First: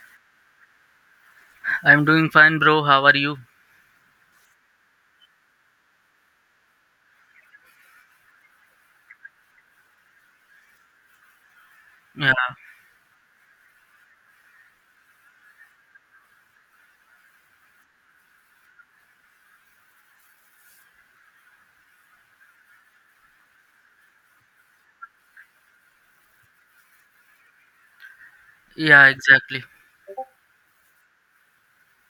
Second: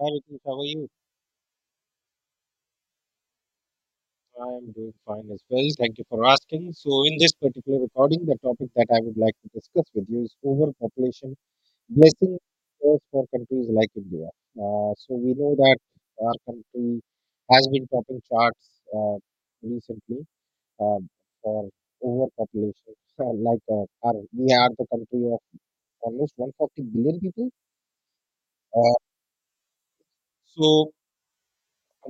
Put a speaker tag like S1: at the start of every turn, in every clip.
S1: Hi, Ritesh, how are you?
S2: I'm doing fine, bro. How are you?
S1: I'm doing fine as well. Thank you for asking. So, in this particular recording, the topic that I would like to discuss with you is overpopulation
S2: Yeah,
S1: blessing curse for countries like India. So we know that our country has been topping charts uh, recently uh, for overpopulation. We are the country of almost 140 billion people. Uh,
S2: yeah, exactly.
S1: so,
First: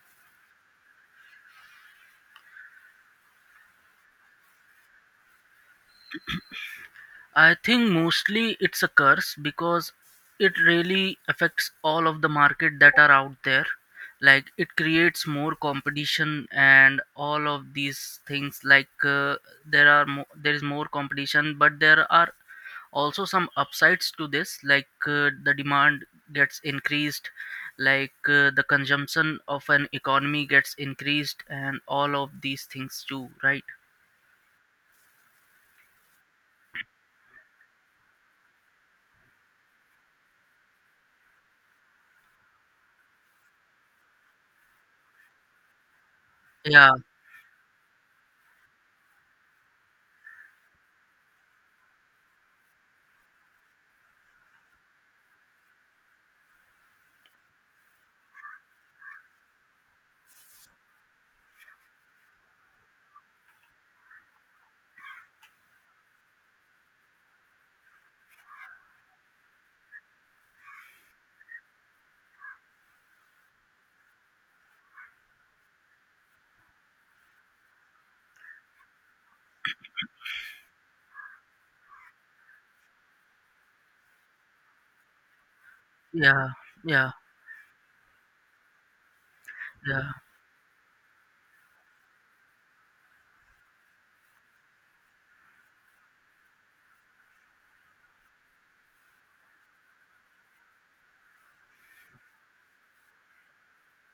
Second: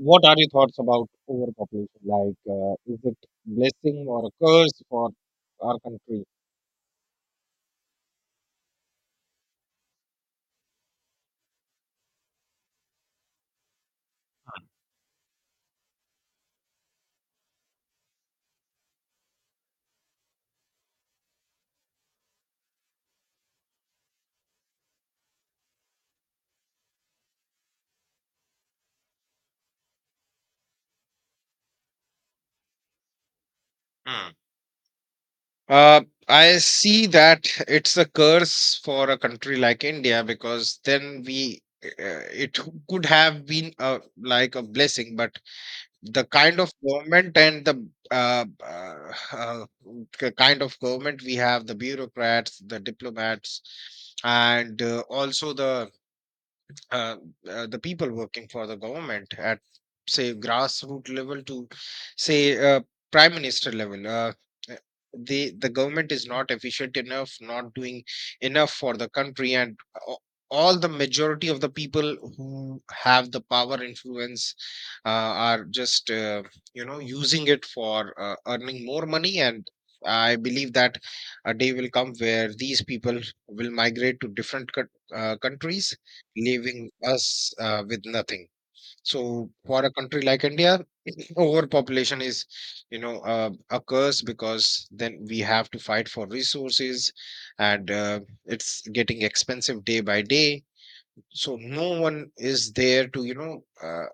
S1: what are your thoughts about overpopulation? Like, is it blessing or a curse for our country?
S2: I think mostly it's a curse because it really affects all of the market that are out there. Like it creates more competition and all of these things. There are there is more competition, but there are also some upsides to this. The demand gets increased, the consumption of an economy gets increased, and all of these things too, right?
S1: Hmm. Uh, I see that it's a curse for a country like India because then we it could have been like a blessing, but the kind of
S2: Yeah,
S1: government and the kind of government we have, the bureaucrats, the diplomats, and also uh, the people working for the government at say grassroots level to say uh, prime minister level. Uh, the government is not efficient enough, not doing enough for the country, and a- all the majority of the people who have the power influence are just using it for earning more money. And I believe that a day will come where these people will migrate to different countries,
S2: yeah,
S1: leaving
S2: yeah,
S1: us with nothing. So for a
S2: yeah,
S1: country like India, overpopulation is, a curse, because then we have to fight for resources, and it's getting expensive day by day. So no one is there to,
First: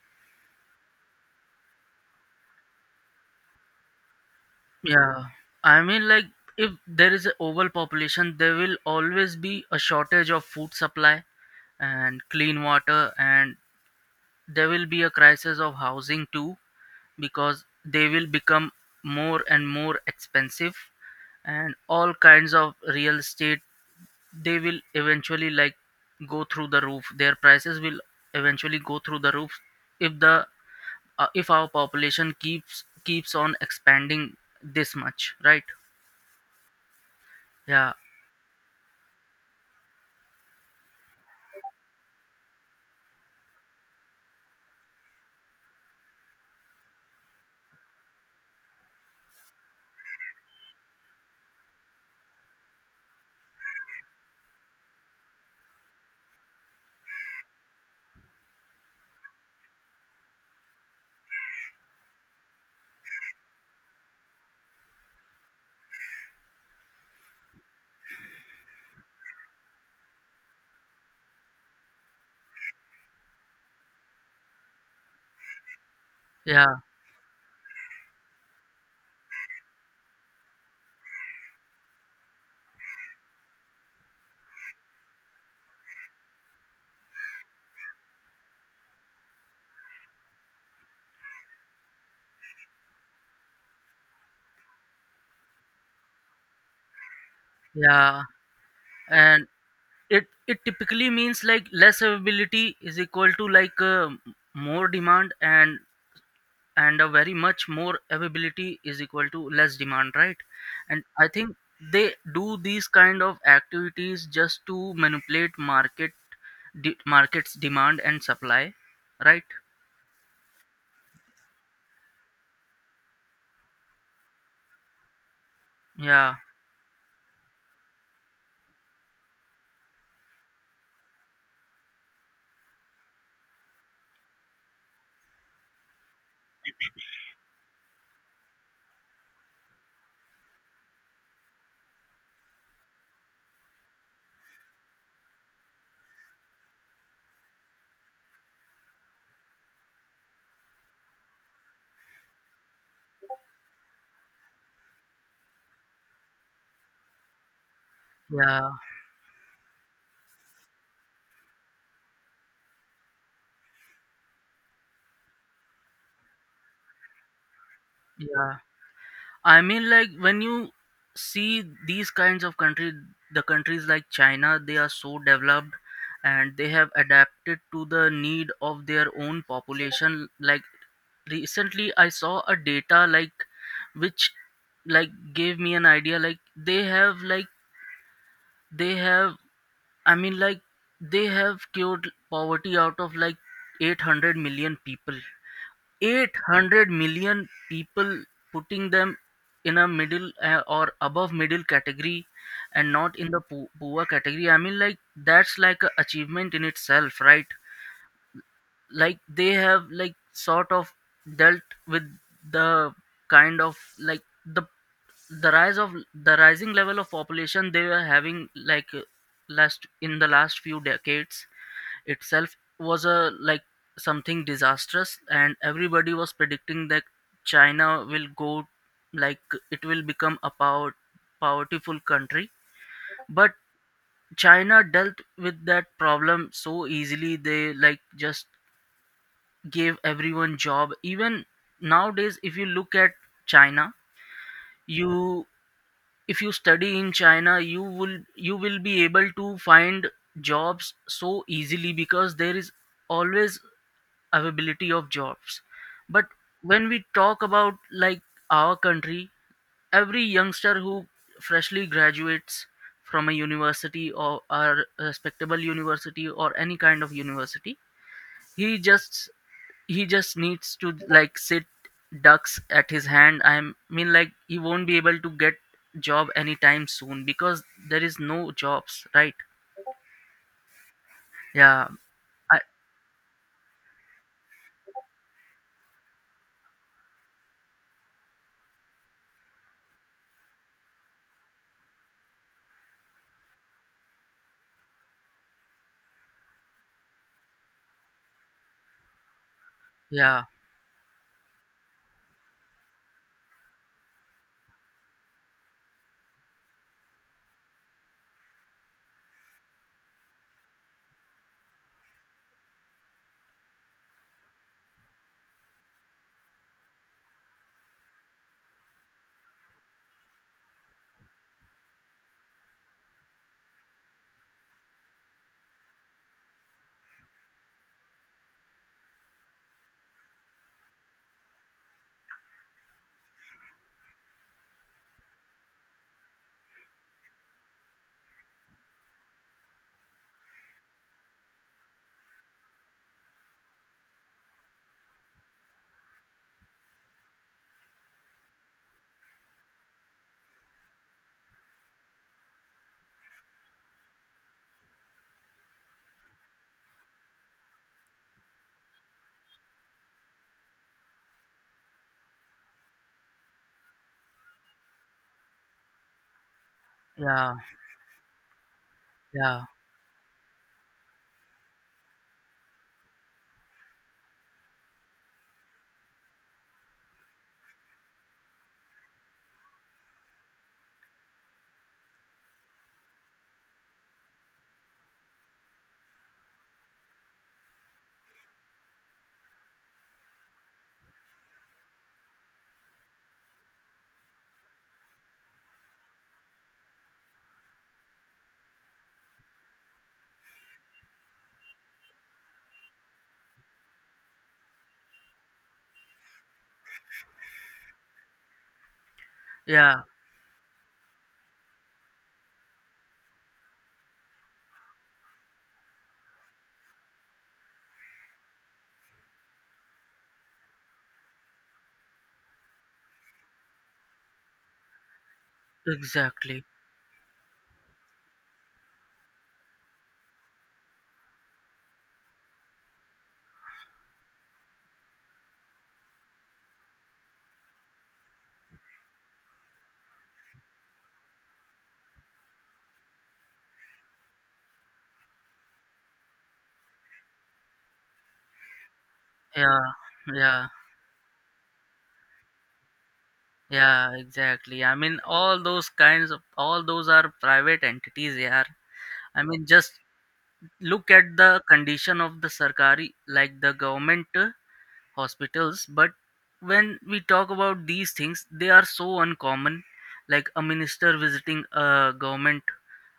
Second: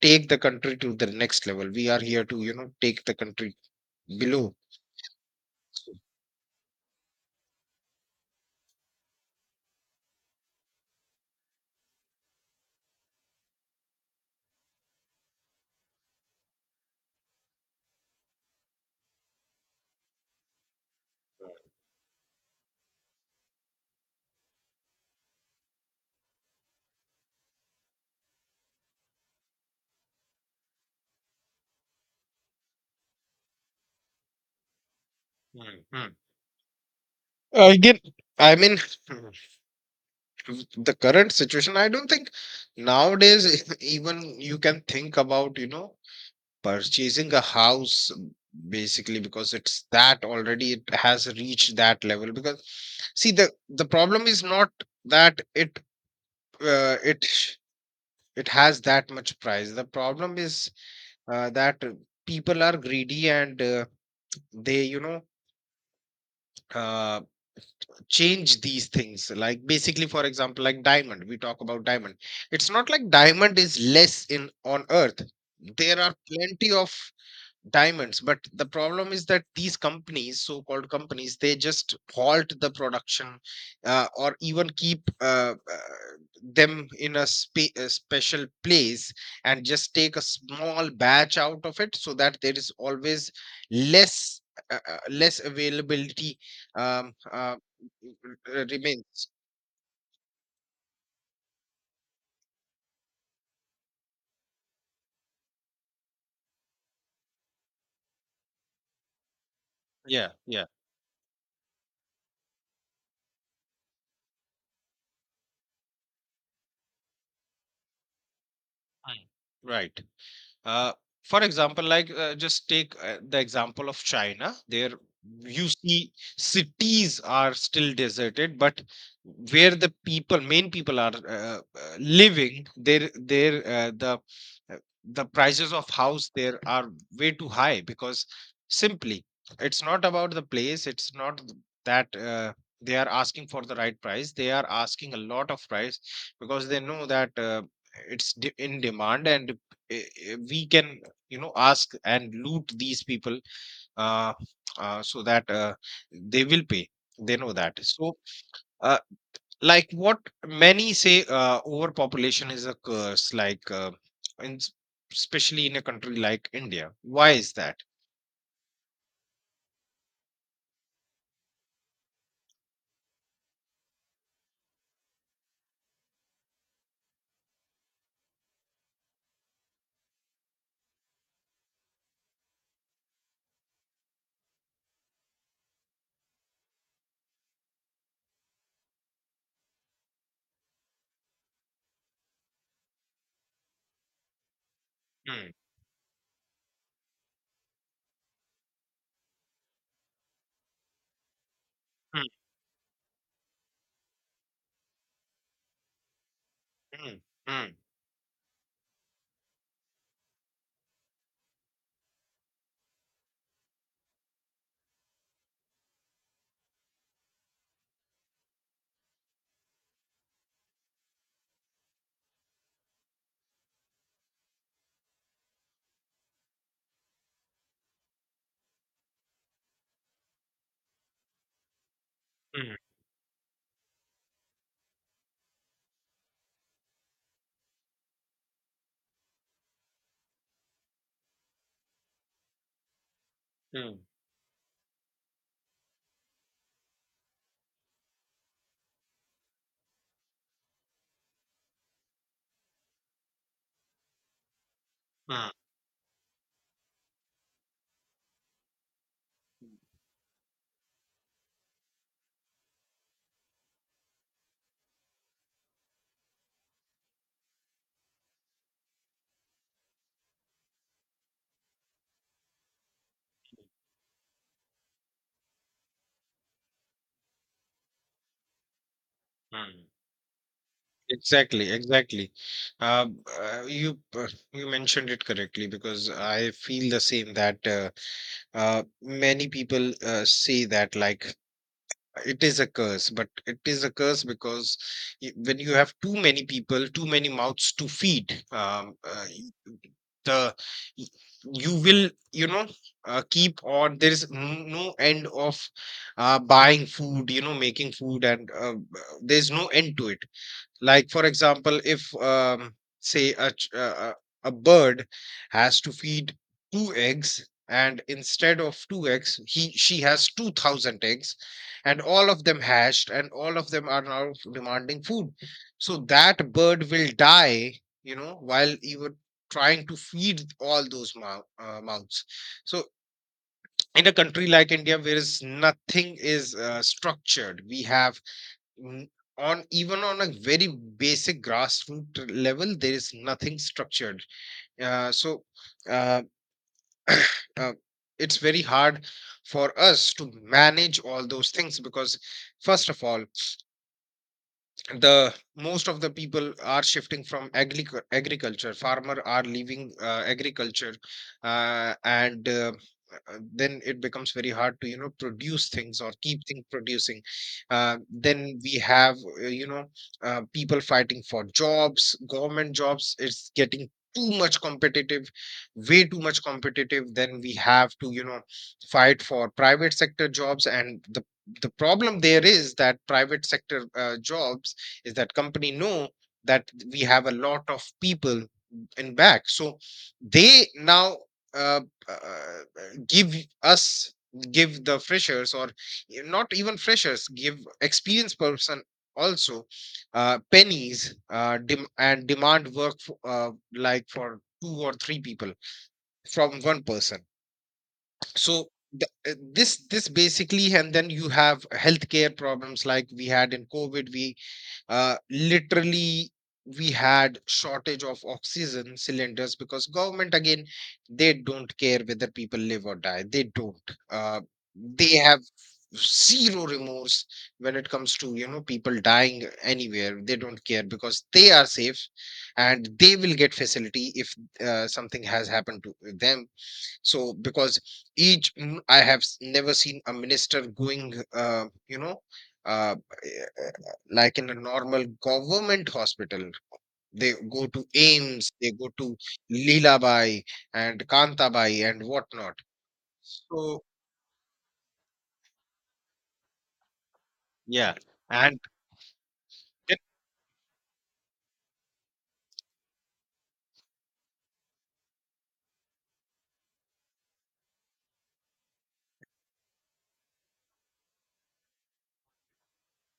S1: take the country to the next level. We are here to, you know, take the country below.
S2: yeah. I mean, like, if there is an overpopulation, there will always be a shortage of food supply and clean water, and there will be a crisis of housing too, because they will become more and more expensive, and all kinds of real estate, they will eventually like go through the roof. Their prices will eventually go through the roof if the if our population keeps on expanding this much, right?
S1: Mhm.
S2: Yeah,
S1: Again, I mean. The current situation, I don't think nowadays even you can think about, you know, purchasing a house, basically, because it's that, already it has reached that level. Because see, the problem is not that uh, it sh- it has that much price. The problem is that people are greedy, and they, you know, uh, change these things. Like, basically, for example, like diamond, we talk about diamond. It's not like diamond is less in on earth. There are plenty
S2: yeah,
S1: of diamonds, but the problem is that these companies, so called companies, they just halt the production, or even keep them in a, a special place, and just take a small batch out of it so that there is always less, less availability um, uh,
S2: yeah.
S1: remains.
S2: And it typically means like less availability is equal to more demand, and a very much more availability is equal to less demand,
S1: Yeah,
S2: right?
S1: yeah.
S2: And I think they do these kind of activities just to manipulate markets demand and supply, right?
S1: Mm. Right. Uh, for example, like, just take the example of China. There you see
S2: Yeah,
S1: cities are still deserted, but where the people, main people are living, there uh, the prices of house there are way too high, because simply it's not about the place. It's not th- that They are asking for the right price. They are asking a lot of price because they know that. In demand, and we can, you know, ask and loot these people, uh, so that they will pay. They know that. So
S2: yeah,
S1: uh, like, what many say, overpopulation is a curse, like, in, s- especially in a country like India. Why is that?
S2: yeah. I mean, like when you see these kinds of country, the countries like China, they are so developed and they have adapted to the need of their own population. Like recently, I saw a data like which like gave me an idea. Like they have like they have. I mean, like they have cured poverty out of like 800 million people,
S1: Hmm,
S2: 800 million people, putting them in a middle or above middle category,
S1: hmm,
S2: and not in the poor category. I mean, like that's like a achievement in itself,
S1: hmm,
S2: right?
S1: hmm,
S2: Like they have like sort of dealt with the kind of like the rise of the rising level of population they were having last in the last few decades itself was a like something disastrous, and everybody was predicting that china will go like it will become a powerful country.
S1: hmm,
S2: But china dealt with that problem so easily. They like just gave everyone job. Even nowadays, if you look at china,
S1: hmm,
S2: you if you study in china you will be able to find jobs so easily because there is always availability of
S1: hmm,
S2: jobs. But when we talk about like our country, every youngster who freshly graduates from a university or a respectable university or any kind of university, he just he just needs to like sit ducks at his hand. I mean like he won't be able to get job anytime soon because there is no jobs, right?
S1: hmm. Exactly,
S2: Yeah,
S1: exactly.
S2: I,
S1: uh, uh, you uh, you mentioned it correctly, because I feel the same that, many people say that, like, it is a curse. But it is a curse because, when you have too many people, too many mouths to feed,
S2: yeah,
S1: the y- you will, you know, keep on, there is no end of buying food, you know, making food. And there's no end to it. Like, for example, if, say, a, ch- a bird has to feed two eggs, and instead of two eggs, he, she has 2,000 eggs, and all of them hashed, and all of them are now demanding food. So that bird will die, you know, while you were trying to feed all those mouths. So in a country like India, where is nothing is structured, we have Mm, on, even on a very basic grassroots level, there is nothing structured. uh, so uh, uh, it's very hard for us to manage all those things, because first of all, the most of the people are shifting from agriculture, farmer are leaving agriculture, and then it becomes very hard to, you know, produce things or keep things producing.
S2: yeah,
S1: Then we have, uh,
S2: yeah,
S1: you know people fighting for jobs, government jobs. It's getting too much competitive, way too much competitive. Then we have to, you know, fight for private sector jobs, and the problem there is that private sector jobs, is that company know that we have a lot of people in back, so they now uh, uh, give us give the freshers or not even freshers, give experienced person also pennies, dem- and demand work for, like, for two or three people from one person. So the, this
S2: yeah,
S1: this basically. And then you have healthcare problems, like we had in COVID. We literally, we had shortage of oxygen cylinders, because government again, they don't care whether people live or die. They don't they have
S2: exactly.
S1: zero remorse when it comes to, you know, people dying anywhere. They don't care, because they are safe, and they will get facility if something has happened to them. So because I have never seen a minister going, uh, like, in a normal government hospital. They go to AIMS, they go to
S2: Yeah,
S1: Lilabai
S2: yeah,
S1: and Kantabai and whatnot. So,
S2: yeah, exactly. I mean, all those kinds of all those are private
S1: yeah.
S2: entities,
S1: And
S2: yeah. I mean, just
S1: then,
S2: look at the condition of the Sarkari, like the government hospitals. But when we talk about these things, they are so uncommon. Like a minister visiting a government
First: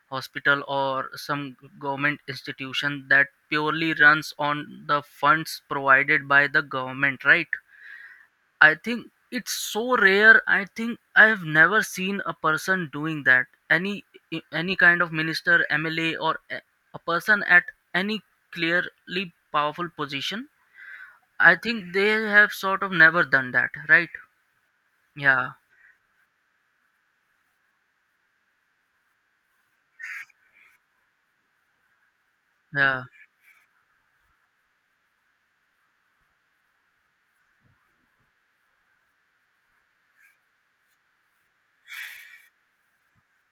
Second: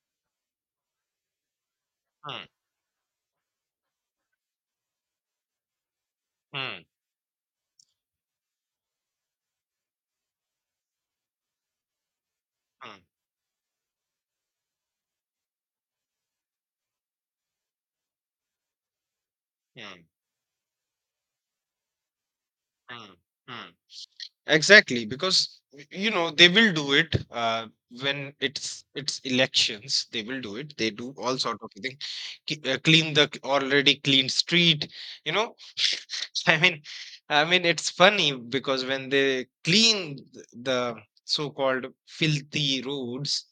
S2: hospital or some government
S1: hmm,
S2: institution that purely runs on the funds provided by the
S1: hmm,
S2: government, right? I think it's so rare. I think I have never seen a person
S1: hmm,
S2: doing that. Any kind of minister, MLA, a person at any clearly powerful
S1: hmm,
S2: position. I think they have sort of
S1: hmm,
S2: never done
S1: hmm.
S2: that, right?
S1: Exactly,
S2: Yeah,
S1: because, you know, they will do it when it's elections. They will do it. They do all sort of thing,
S2: yeah,
S1: clean the already clean street. You know, I mean, I mean it's funny, because when they clean the so-called filthy roads,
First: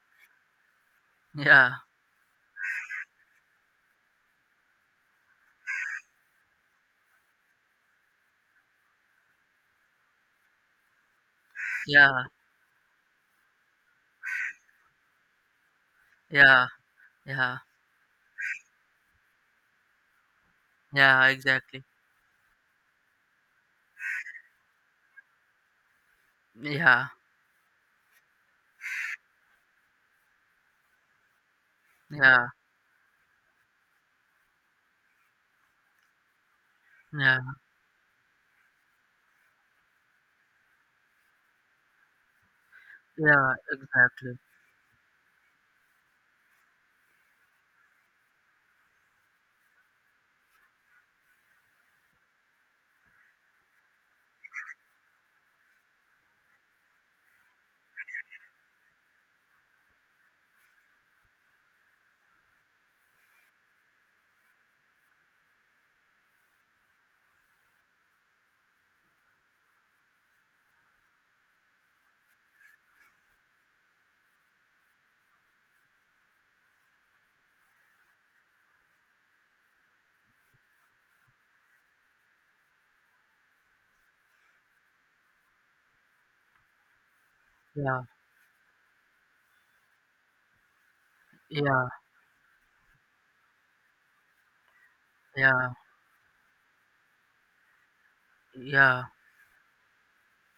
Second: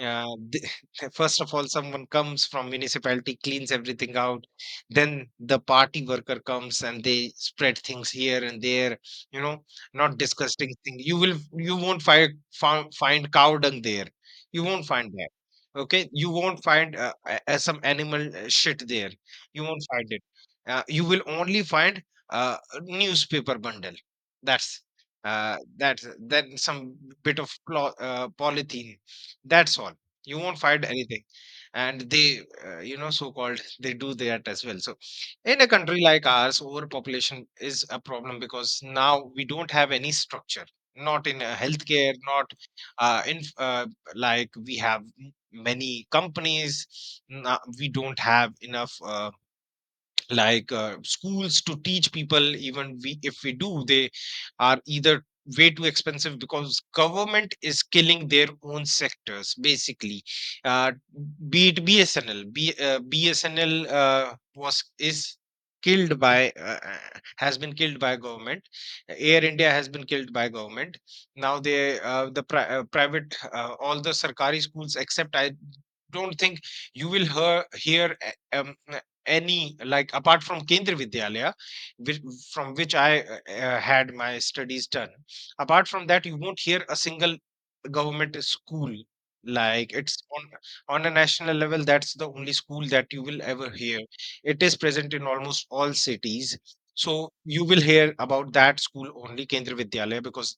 S1: uh, th- first of all,
S2: yeah,
S1: someone comes from municipality, cleans everything out. Then the party worker comes, and they spread things here and there, you know. Not disgusting thing. You will you won't
S2: yeah,
S1: find cow dung there. You won't find that. Okay, you won't
S2: yeah,
S1: find
S2: yeah,
S1: some animal shit there. You won't find it. You will
S2: yeah.
S1: only
S2: Exactly.
S1: find a newspaper bundle, that's that. Then some
S2: Yeah,
S1: bit of cloth, polythene, that's all. You won't find anything. And they
S2: yeah,
S1: you know, so called they do that as well. So, in a country like ours,
S2: yeah,
S1: overpopulation is a problem, because now we don't have any structure, not in healthcare, not in
S2: yeah. Exactly.
S1: like, we have many companies. We don't have enough. Like, schools to teach people. Even we, if we do, they are either way too expensive, because government is killing their own sectors, basically. uh, be it BSNL. BSNL was is killed by has been killed by government. Air India has been killed by government. Now they private, all the sarkari schools, except, I don't think you will hear a- um, any, like, apart from Kendriya Vidyalaya, which, from which I had my studies done. Apart from that, you won't hear a single
S2: Yeah,
S1: government school. Like, it's on a national level,
S2: yeah,
S1: that's the only school that you will ever hear. It is present in almost
S2: yeah,
S1: all cities. So you will hear about that
S2: yeah,
S1: school only, Kendriya Vidyalaya, because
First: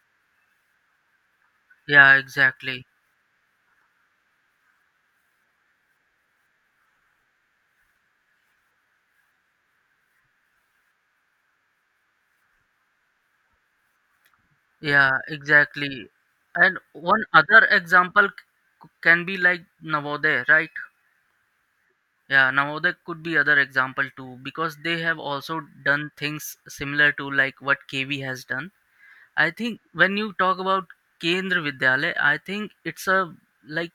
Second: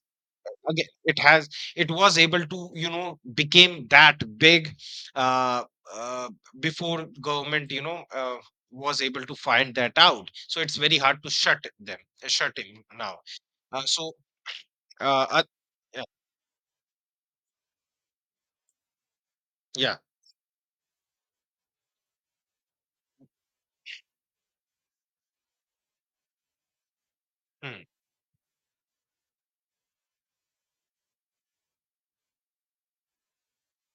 S1: again it has, it
S2: yeah.
S1: was able to,
S2: Exactly.
S1: you know, became that big uh, uh, before government, you know, was able to find that out. So it's very hard to shut them, shut him now. uh, so
S2: Yeah,
S1: uh, uh, yeah.
S2: exactly. And one other example can be like
S1: Yeah,
S2: Navodaya, right? Yeah, Navodaya could be other example too because they have also done things similar to like
S1: mm,
S2: what KV has done. I think when you talk about Kendra Vidyalaya, I think it's a like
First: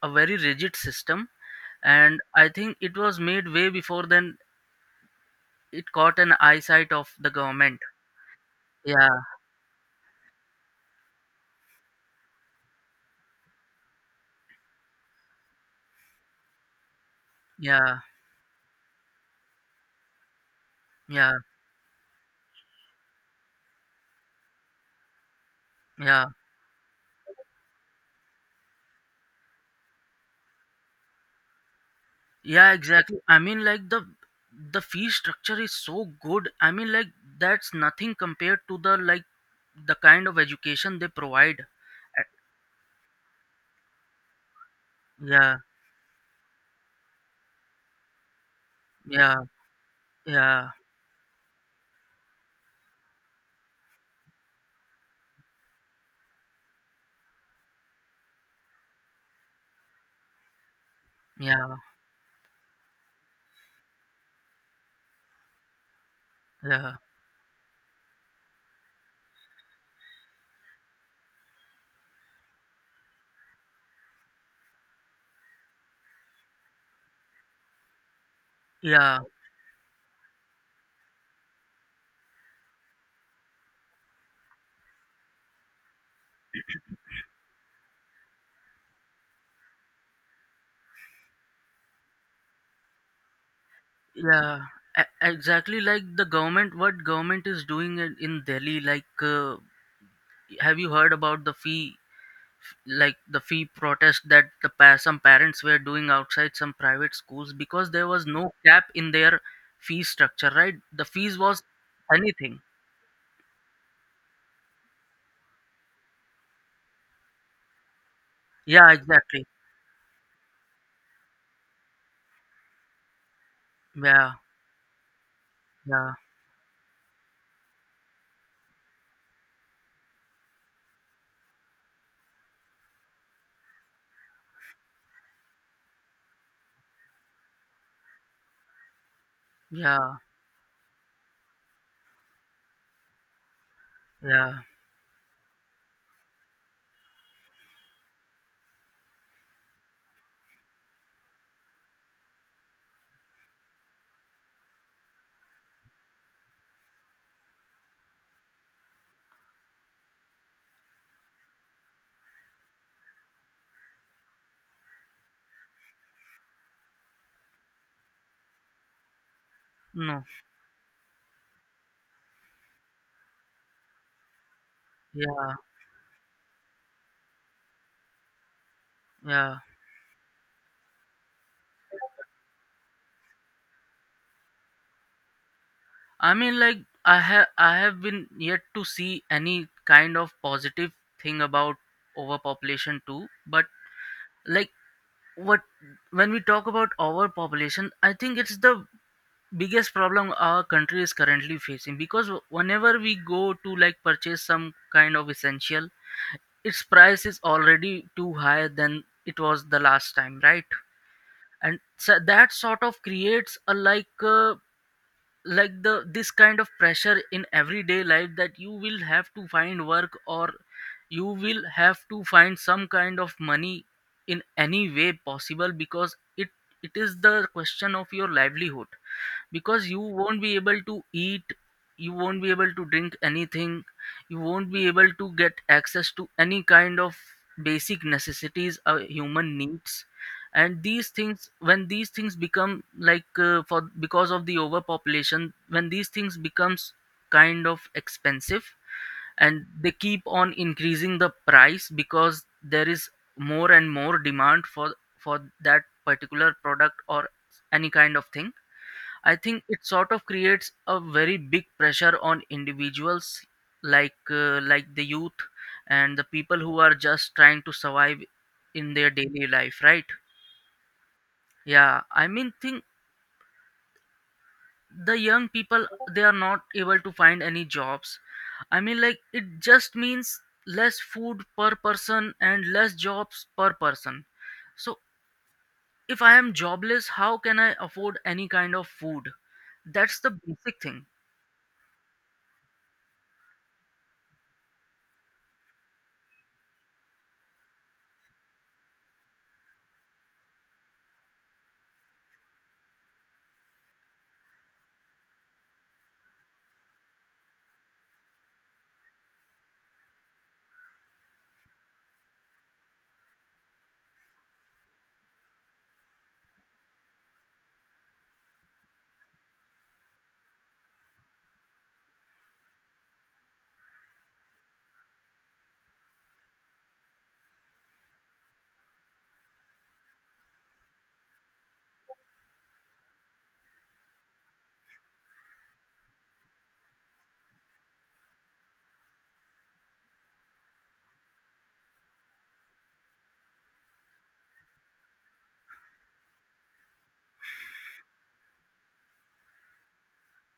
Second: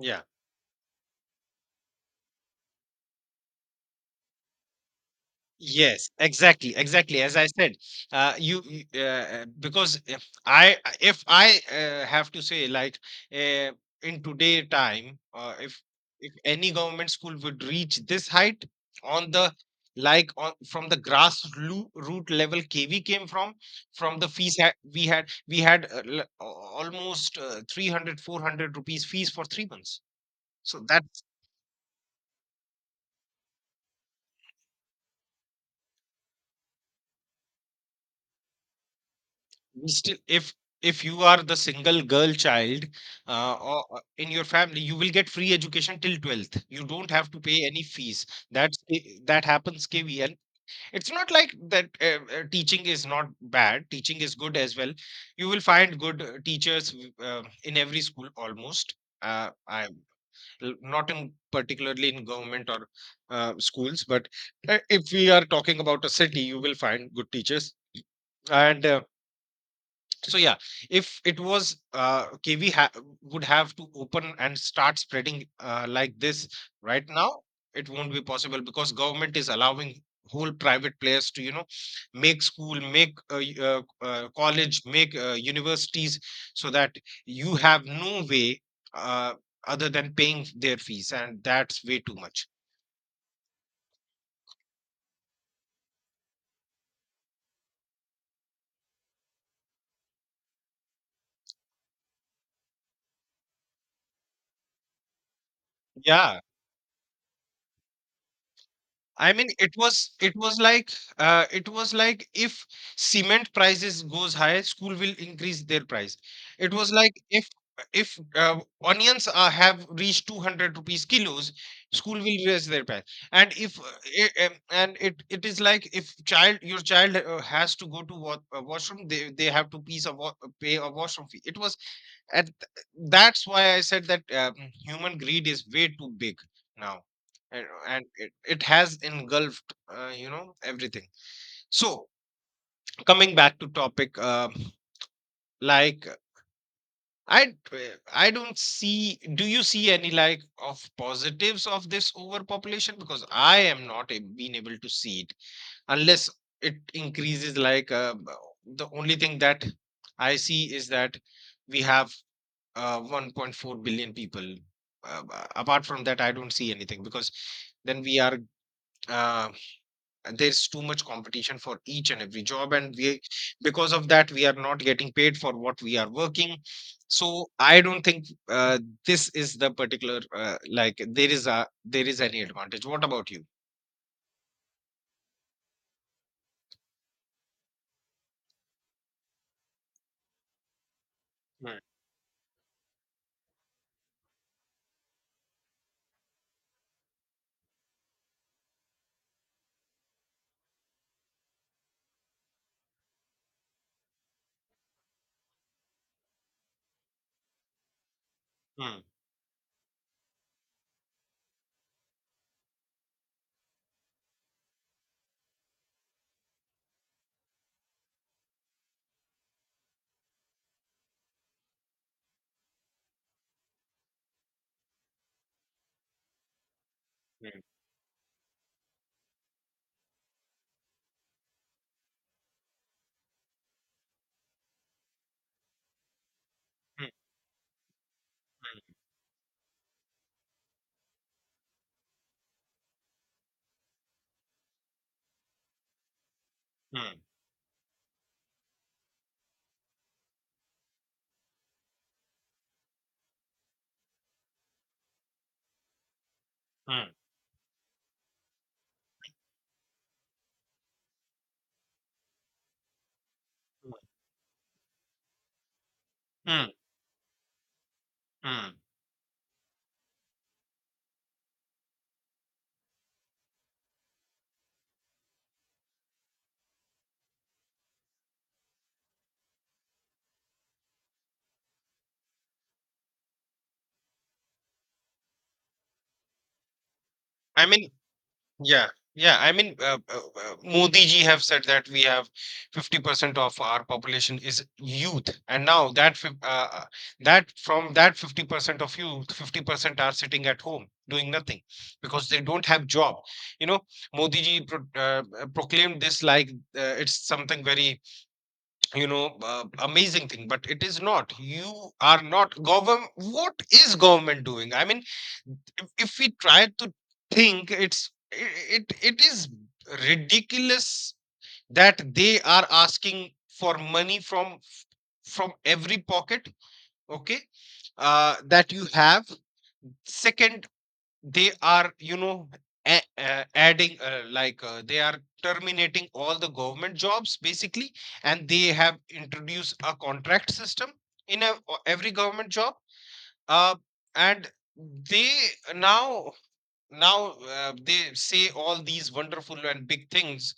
S2: a very rigid system, and I think it was made way before then it
S1: Yes,
S2: caught an
S1: exactly,
S2: eyesight of
S1: exactly.
S2: the
S1: As I said,
S2: government. Yeah,
S1: because if I have to say, like, uh, in today time, if any government school would
S2: yeah,
S1: reach this height on the, like, on from the
S2: yeah,
S1: root level. KV came from the fees, ha, we had, we had uh,
S2: yeah.
S1: l- almost 300 rupees fees for 3 months. So that.
S2: Yeah, exactly. I mean, like the fee structure is so good. I mean, like that's nothing compared to the like the
S1: Still,
S2: kind of education
S1: if
S2: they
S1: you are the
S2: provide.
S1: single
S2: Uh,
S1: girl child or in your family, you will get free
S2: Yeah,
S1: education till 12th. You don't have to pay any fees. That's
S2: yeah,
S1: that happens KVL.
S2: yeah,
S1: It's not like that. Teaching is not bad. Teaching is good as well. You will find good teachers in every school almost. Uh, I Not in
S2: yeah,
S1: particularly in government or schools, but if we are talking about a city, you will
S2: yeah,
S1: find good teachers and. So, if it was KV would have to open and start spreading like this right now, it won't be possible because
S2: yeah,
S1: government is allowing whole private players to make school, make college, make universities, so that you have no way uh, other than paying their fees, and that's way too much.
S2: yeah. Exactly like the government, what government is doing in Delhi. Like, have you heard about the fee? Like the fee protest that the some parents were doing
S1: Yeah.
S2: outside some private schools because there was no cap in
S1: I
S2: their
S1: mean, it
S2: fee
S1: was it
S2: structure,
S1: was
S2: right?
S1: like
S2: The fees was
S1: it was like
S2: anything.
S1: if cement prices goes high, school will increase their price. It was like if
S2: Yeah,
S1: onions
S2: exactly.
S1: have reached 200 rupees kilos, school will raise their price. And if
S2: Yeah,
S1: and it is like
S2: yeah,
S1: if child your child has to go to washroom, they have to pay a washroom fee. It was and th- That's why I said that human greed is way too big now, and it has engulfed,
S2: yeah,
S1: everything. So coming back to topic,
S2: yeah,
S1: like I, I don't see. Do you see any like of positives of this overpopulation? Because I am not being able to see it unless it increases. Like the only thing that I see is that we have 1.4 billion people. Apart from that, I don't see anything because then we are uh,
S2: no,
S1: there's too much competition for each and every job, and we because of that we are not getting paid
S2: yeah,
S1: for what we are working. So I don't think this is
S2: yeah.
S1: the particular like there is any advantage. What about you?
S2: I mean, like I have been yet to see any kind of positive thing about
S1: Hmm,
S2: overpopulation too, but like what when we talk about overpopulation, I think it's the biggest problem our country is currently facing because whenever we go to like purchase some kind of essential, its price is already too high
S1: hmm,
S2: than it was the last time, right? And so that sort of creates a like the this kind of pressure in everyday life that you will have to find work, or you will have to find some kind of money in any way possible, because it is the
S1: hmm,
S2: question of your livelihood, because you won't be able to eat, you won't be able to drink anything, you won't be able to get access to any kind
S1: hmm,
S2: of basic necessities a human needs. And these things, when these things become like for because of the overpopulation, when these things becomes
S1: hmm,
S2: kind of expensive, and they keep on increasing the price because there is more and more demand for that particular
S1: hmm,
S2: product
S1: hmm,
S2: or any kind of thing, I think it sort of creates a very big pressure on individuals, like the youth and the
S1: hmm,
S2: people
S1: hmm,
S2: who are just trying to survive
S1: hmm.
S2: in their daily life, right? Yeah, I mean, think the young people, they are not able to find any jobs. I mean, like it just means less food per person and less jobs per person. So if I am jobless, how can
S1: I
S2: I
S1: mean,
S2: afford any kind
S1: Yeah,
S2: of food?
S1: yeah. I mean,
S2: That's the basic thing.
S1: Modi ji have said that we have 50% of our population is youth, and now that from that 50% of youth, 50% are sitting at home doing nothing because they don't have job. You know, Modi ji proclaimed this like it's something very amazing thing, but it is not. You are not government. What is government doing? I mean, if we try to think, it's it is ridiculous that they are asking for money from every pocket. Okay, that you have. Second, they are, you know, adding they are terminating all the government jobs basically, and they have introduced a contract system in every government job. Uh, and they now Now they say all these wonderful and big things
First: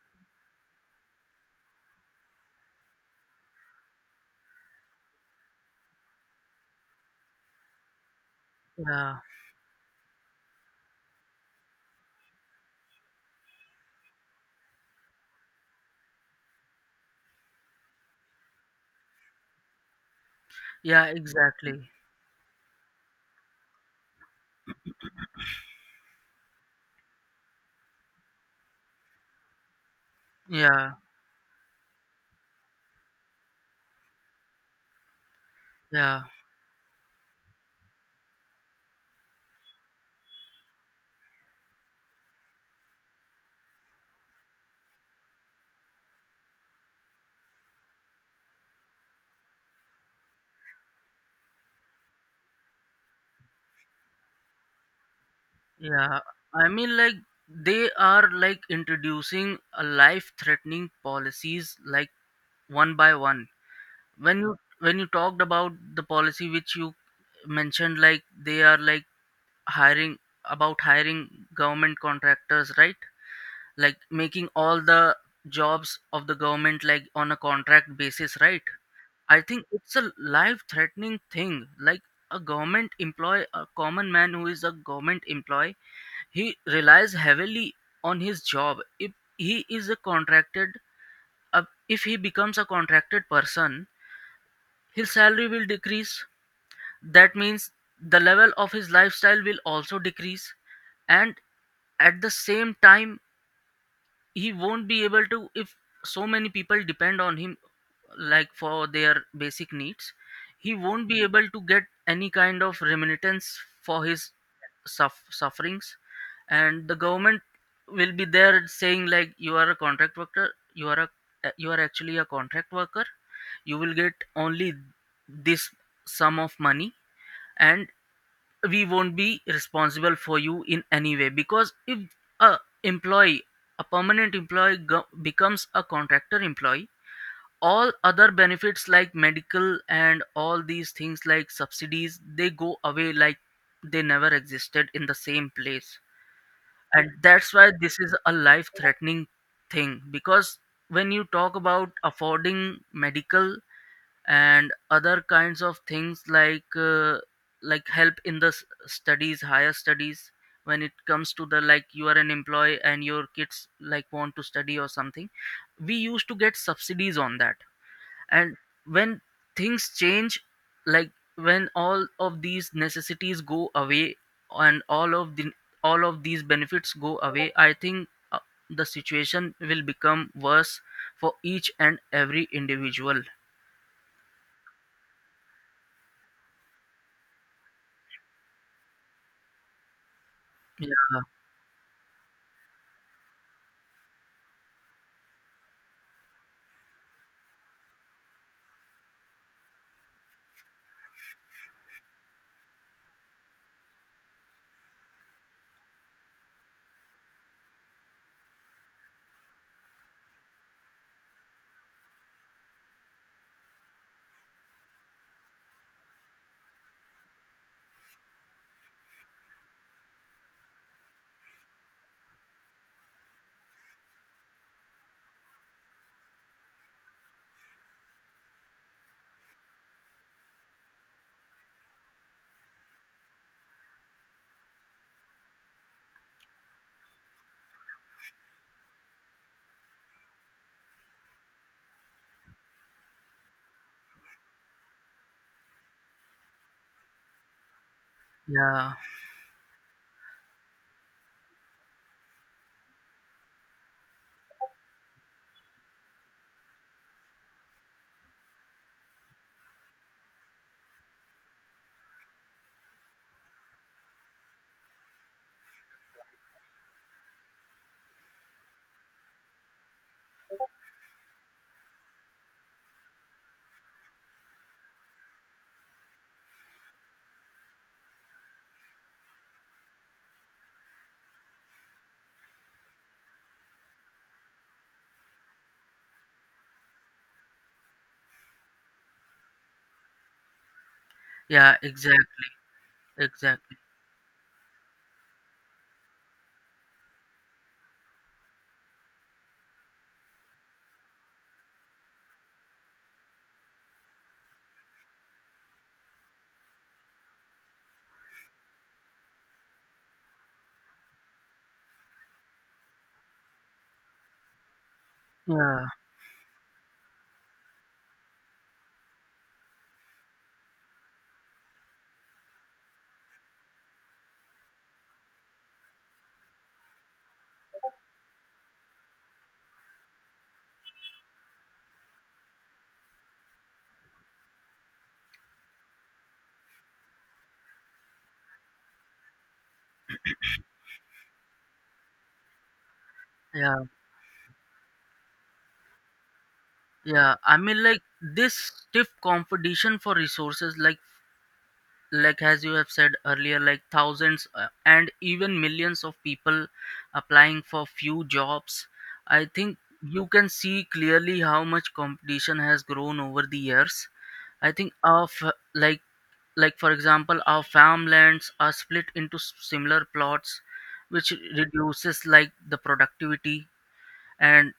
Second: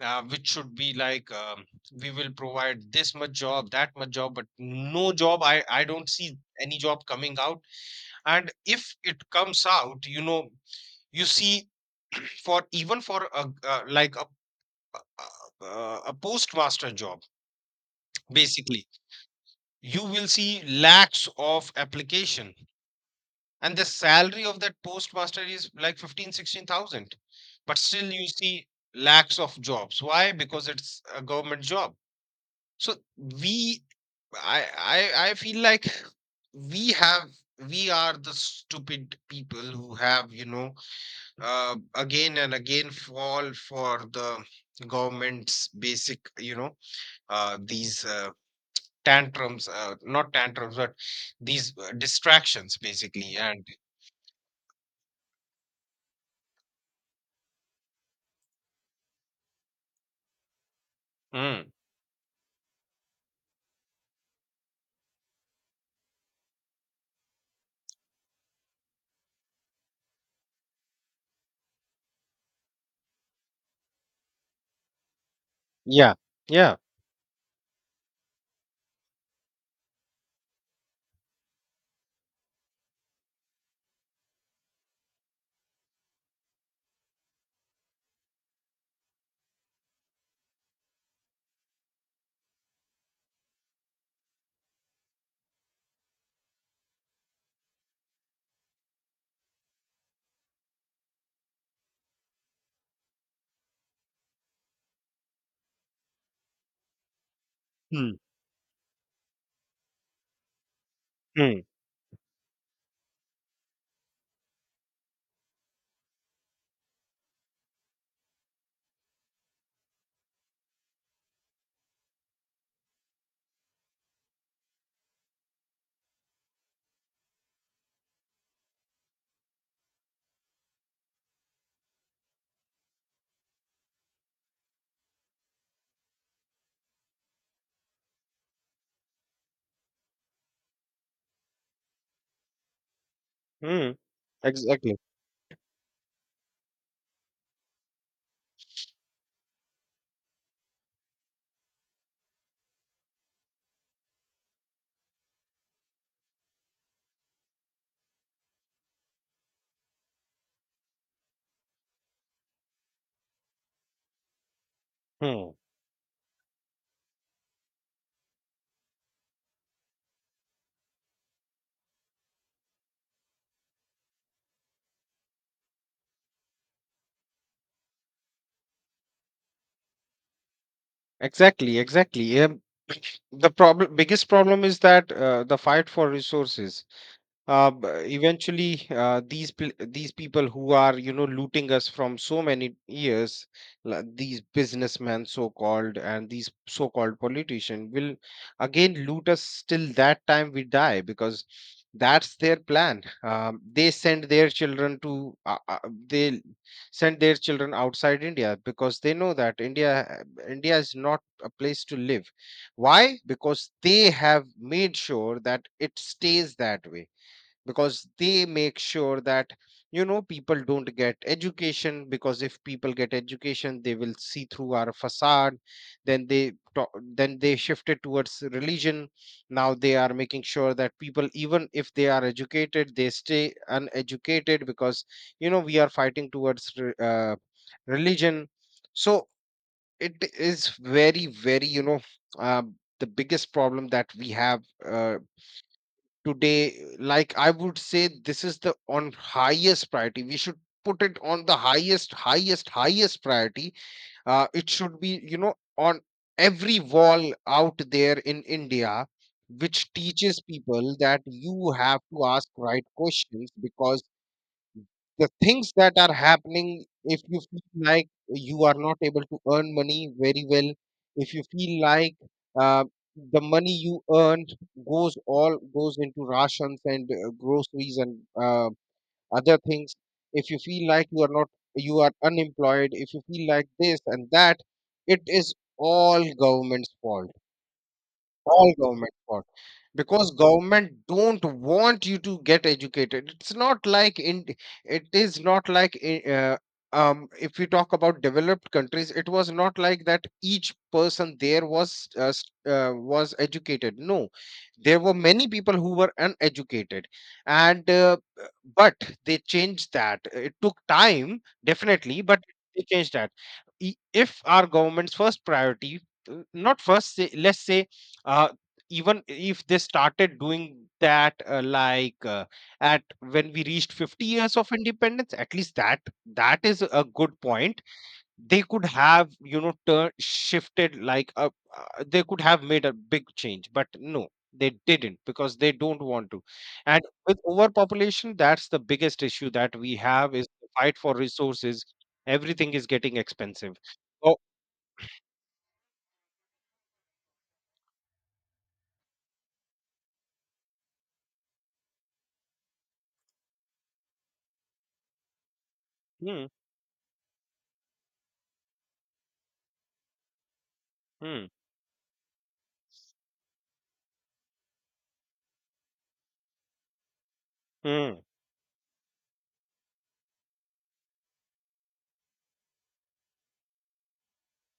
S1: which should be like, we will provide this much job, that much job, but no job. I don't see any job coming out, and if
S2: Yeah.
S1: it comes out, you know, you see, for even for a, like a postmaster job, basically, you will see
S2: Yeah,
S1: lakhs of
S2: exactly.
S1: application, and the salary of that postmaster is like 15 sixteen thousand. But still, you see lakhs of jobs. Why? Because
S2: Yeah,
S1: it's a government job. So we, I feel like
S2: yeah,
S1: we have, we are the stupid people who have, you know, again and again fall for the government's basic, you know, these tantrums, not tantrums, but these distractions basically. And
S2: yeah. I mean, like, they are like introducing a life-threatening
S1: mm,
S2: policies like one by one. When you talked about the policy which you mentioned, like they are like hiring about hiring government contractors, right? Like making all the jobs
S1: yeah,
S2: of the
S1: yeah.
S2: government like on a contract basis, right? I think it's a life-threatening thing. Like a government employee, a common man who is a government employee, he relies heavily on his job. If he is a uh, if he becomes a contracted person, his salary will decrease. That means the level of his lifestyle will also decrease, and at the same time he won't be able to, if so many people depend on him
S1: Hmm.
S2: like for their basic needs, he won't be able
S1: Hmm.
S2: to get any kind of remittance for his sufferings. And the government will be there saying like you are a contract worker, you are a you are actually a contract worker, you will get only this sum of money, and we won't be responsible for you in any way, because if a employee, a permanent employee becomes a contractor employee, all other benefits like medical and all these things like subsidies, they go away like
S1: Hmm.
S2: they never existed
S1: Exactly.
S2: in the same place. And that's why this is a life threatening thing, because when you talk about affording medical and other kinds of things, like help in the studies, higher studies, when it comes to the like you are an employee and your kids like want to study or something,
S1: Hmm.
S2: we used to get subsidies on that. And when things change, like when all of these necessities go away, and all of these benefits go away, I think uh, the situation will become worse for each
S1: Exactly.
S2: and
S1: Exactly.
S2: every individual.
S1: The problem, biggest problem, is that the fight for resources. uh, b- Eventually these these people who are, you
S2: Yeah,
S1: know, looting us from so many years, like these businessmen so called and these so called politicians, will again loot us till that time we die, because that's their plan. They send their children to they send their children outside India, because they know that India is not a place to live. Why? Because they have made sure that it stays that way, because they make sure that, you know, people don't get education, because if people get education, they will see through our facade. then they to- then they shifted towards religion. Now they are making sure that people, even if they are educated, they stay uneducated, because, you know, we are fighting towards religion. So it is very very, you know, uh, the biggest problem that we have uh, today. Like I would say this is the
S2: yeah,
S1: on highest priority. We should put it on the highest highest highest priority. It should be, you know, on every wall out there in India, which teaches people that you have to ask right questions. Because the things that are happening, if you feel like you are not able to earn money very well, if you feel like uh, the money you earned goes, all goes into rations and groceries and other things, if you feel like you are unemployed, if you feel like this and that, it is all government's fault, all government's fault, because government don't
S2: yeah,
S1: want you to
S2: exactly,
S1: get educated. It's
S2: exactly.
S1: not like in, it is not like if we talk about developed countries, it was not like that each person there was was educated. No, there were many people who were uneducated, and but they changed that. It took time definitely, but they changed that. I- if our government's first
S2: Yeah,
S1: priority, not first, say, let's say uh, even if they started doing that at when we reached 50 years of independence, at least, that that is a good point. They could have, you know, turn shifted like a, they could have made a big change, but no, they didn't, because they don't want to. And with overpopulation, that's the biggest issue that we have, is the fight for resources. Everything is getting expensive.
S2: yeah,
S1: So,
S2: yeah. I mean, like this stiff competition for resources, like as you have said earlier, like thousands and even millions of
S1: hmm.
S2: people applying for few jobs. I think you can see clearly
S1: Hmm.
S2: how much competition has grown over the years. I think of like like for example our
S1: Hmm.
S2: farmlands are split into similar plots which reduces like the productivity. And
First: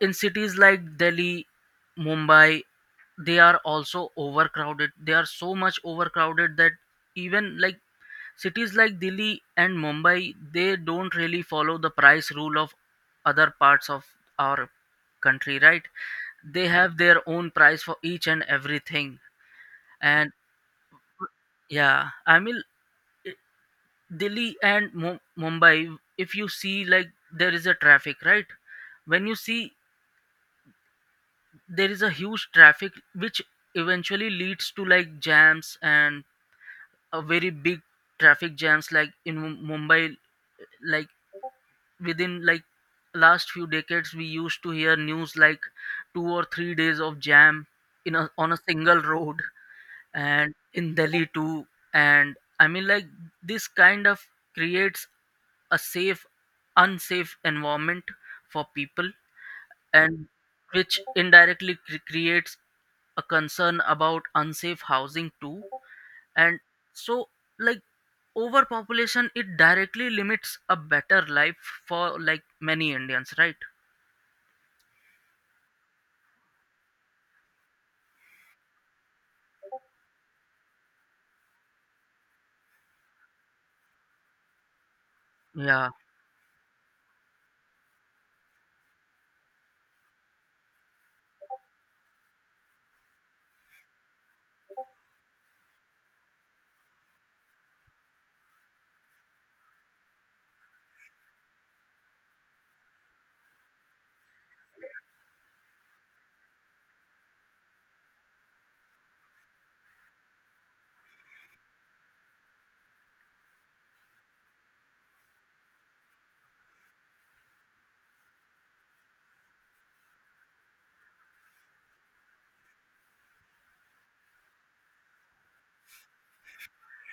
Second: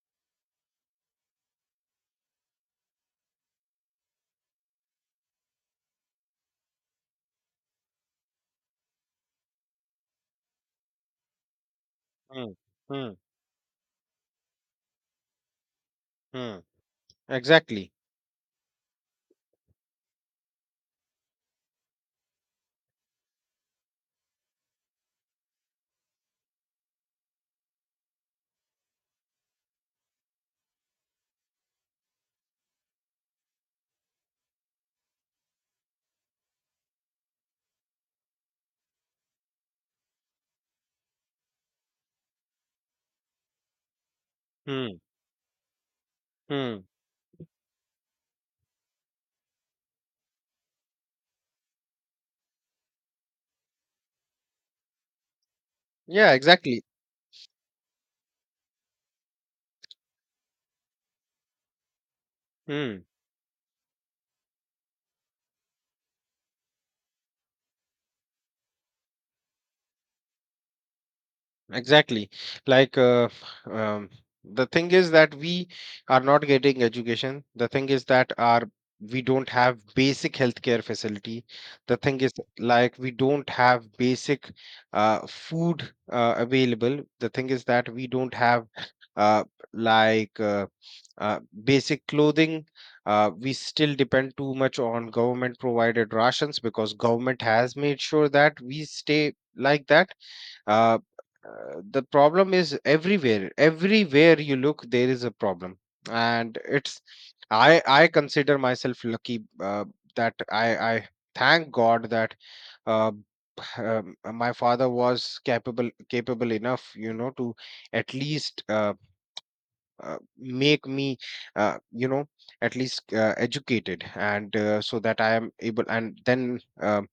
S2: in cities like delhi, mumbai, they are also overcrowded. They are so much overcrowded that even like cities like delhi and mumbai, they don't really follow the price
S1: Hmm.
S2: rule of
S1: Hmm.
S2: other parts of our country, right?
S1: Hmm.
S2: They have their own price
S1: Exactly.
S2: for each and everything. And yeah, I mean, i- delhi and mumbai, if you see like there is a traffic, right? When you see there is a huge traffic which eventually leads to like jams, and a very big traffic jams like in mumbai, like within like last few decades we used to hear
S1: Hmm.
S2: news like two or three
S1: Hmm.
S2: days of jam in a, on a single road, and in delhi too. And I mean like this kind of creates a safe
S1: Yeah, exactly.
S2: unsafe environment for people, and which indirectly creates
S1: Hmm.
S2: a concern about unsafe housing too. And so like overpopulation it directly limits a better life for
S1: Exactly.
S2: like many
S1: Like,
S2: indians, right?
S1: um, the thing is that we are not getting education. The thing is that our we don't have basic healthcare facility. The thing is, like, we don't have basic
S2: Yeah,
S1: food available. The thing is that we don't have uh, like uh, basic clothing. We still depend too much on government provided rations, because government has made sure that we stay like that. uh, the problem is everywhere. Everywhere you look, there is a problem, and it's, I consider myself lucky, that I thank god that uh, my father was capable enough, you know, to at least make me you know, at least educated, and so that I am able. And then um,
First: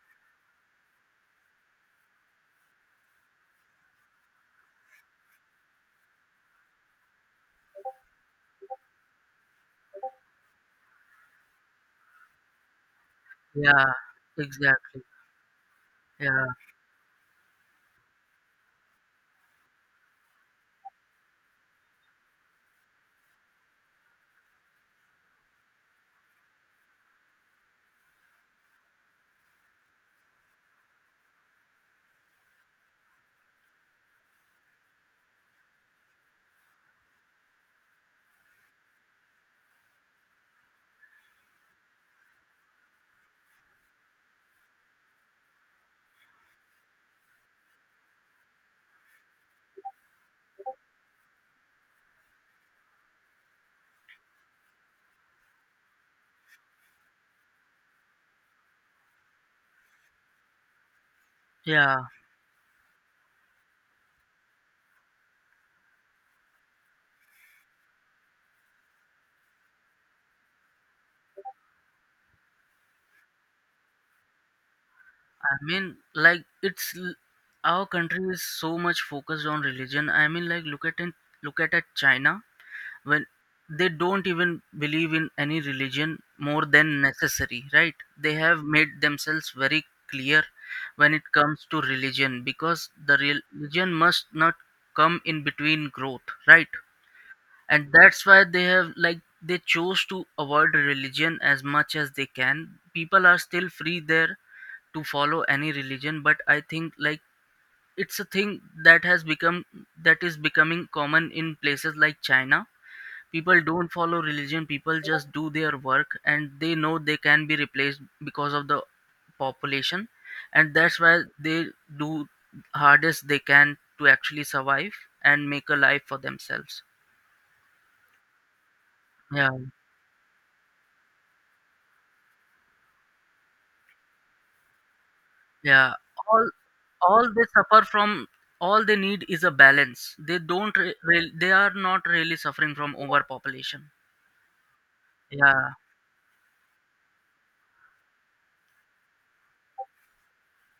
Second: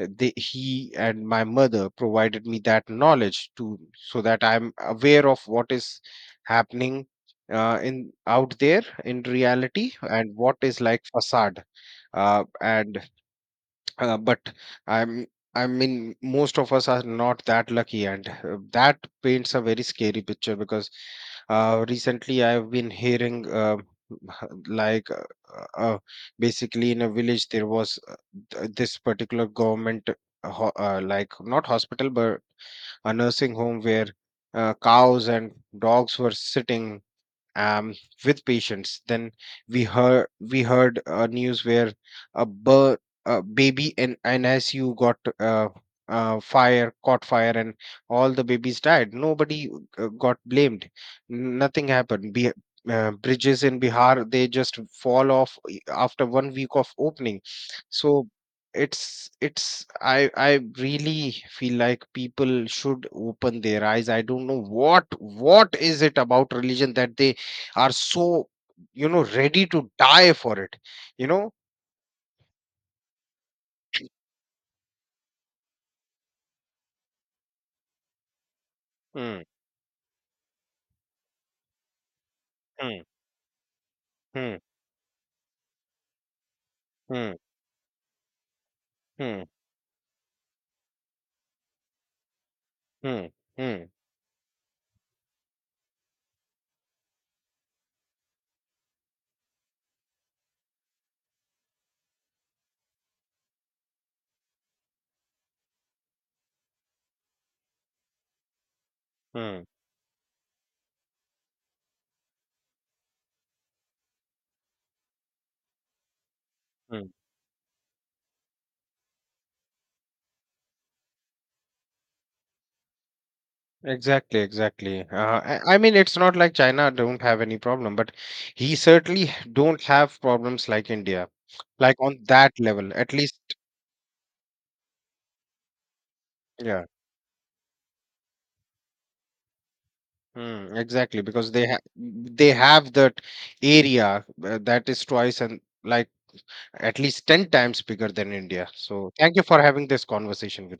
S1: uh, they, he and my mother provided me that knowledge to, so that I'm aware of what is happening in out there in reality, and what is like facade. And
S2: yeah,
S1: But
S2: exactly.
S1: I'm I mean
S2: Yeah,
S1: most of us are not that lucky, and that paints a very scary picture. Because recently I've been hearing, like basically in a village there was this particular government like not hospital but a nursing home, where cows and dogs were sitting um, with patients. Then we heard news where a birth, a baby in an ICU got caught fire, and all the babies died. Nobody got blamed. Nothing happened. Bridges in Bihar, they just fall off after one week of opening. So it's, I really feel
S2: yeah.
S1: like people should open their eyes. I don't know what is it about religion that they are so, you know, ready to die for it, you know?
S2: I mean, like our country is so much
S1: Hmm.
S2: focused on religion. I mean, like look at china,
S1: Hmm.
S2: when they don't even
S1: Hmm.
S2: believe in any religion more than
S1: Hmm.
S2: necessary, right? They have made
S1: Hmm.
S2: themselves very clear when it comes to religion, because the
S1: Hmm. Hmm.
S2: religion must not come in between growth, right? And that's why they have like they chose to avoid religion as much as they can. People are still free there to follow any religion, but I think like it's a thing that has become
S1: Mm,
S2: that is becoming common in places like china. People don't follow religion. People just do their work, and they know
S1: mm.
S2: they can be replaced because of the population. And that's why they do hardest they can to
S1: Exactly,
S2: actually survive
S1: exactly.
S2: and
S1: I,
S2: make a
S1: I mean,
S2: life
S1: it's
S2: for
S1: not like
S2: themselves.
S1: China don't have any problem, but he certainly
S2: Yeah,
S1: don't have problems like India, like on that level, at least.
S2: yeah, all
S1: Yeah,
S2: they suffer from, all they need is a balance. They don't
S1: mm, exactly,
S2: they
S1: because they
S2: are
S1: have
S2: not really
S1: they
S2: suffering
S1: have
S2: from
S1: that
S2: overpopulation.
S1: area that is twice and,
S2: Yeah,
S1: like, at least ten times bigger than India. So thank you for having this conversation with me.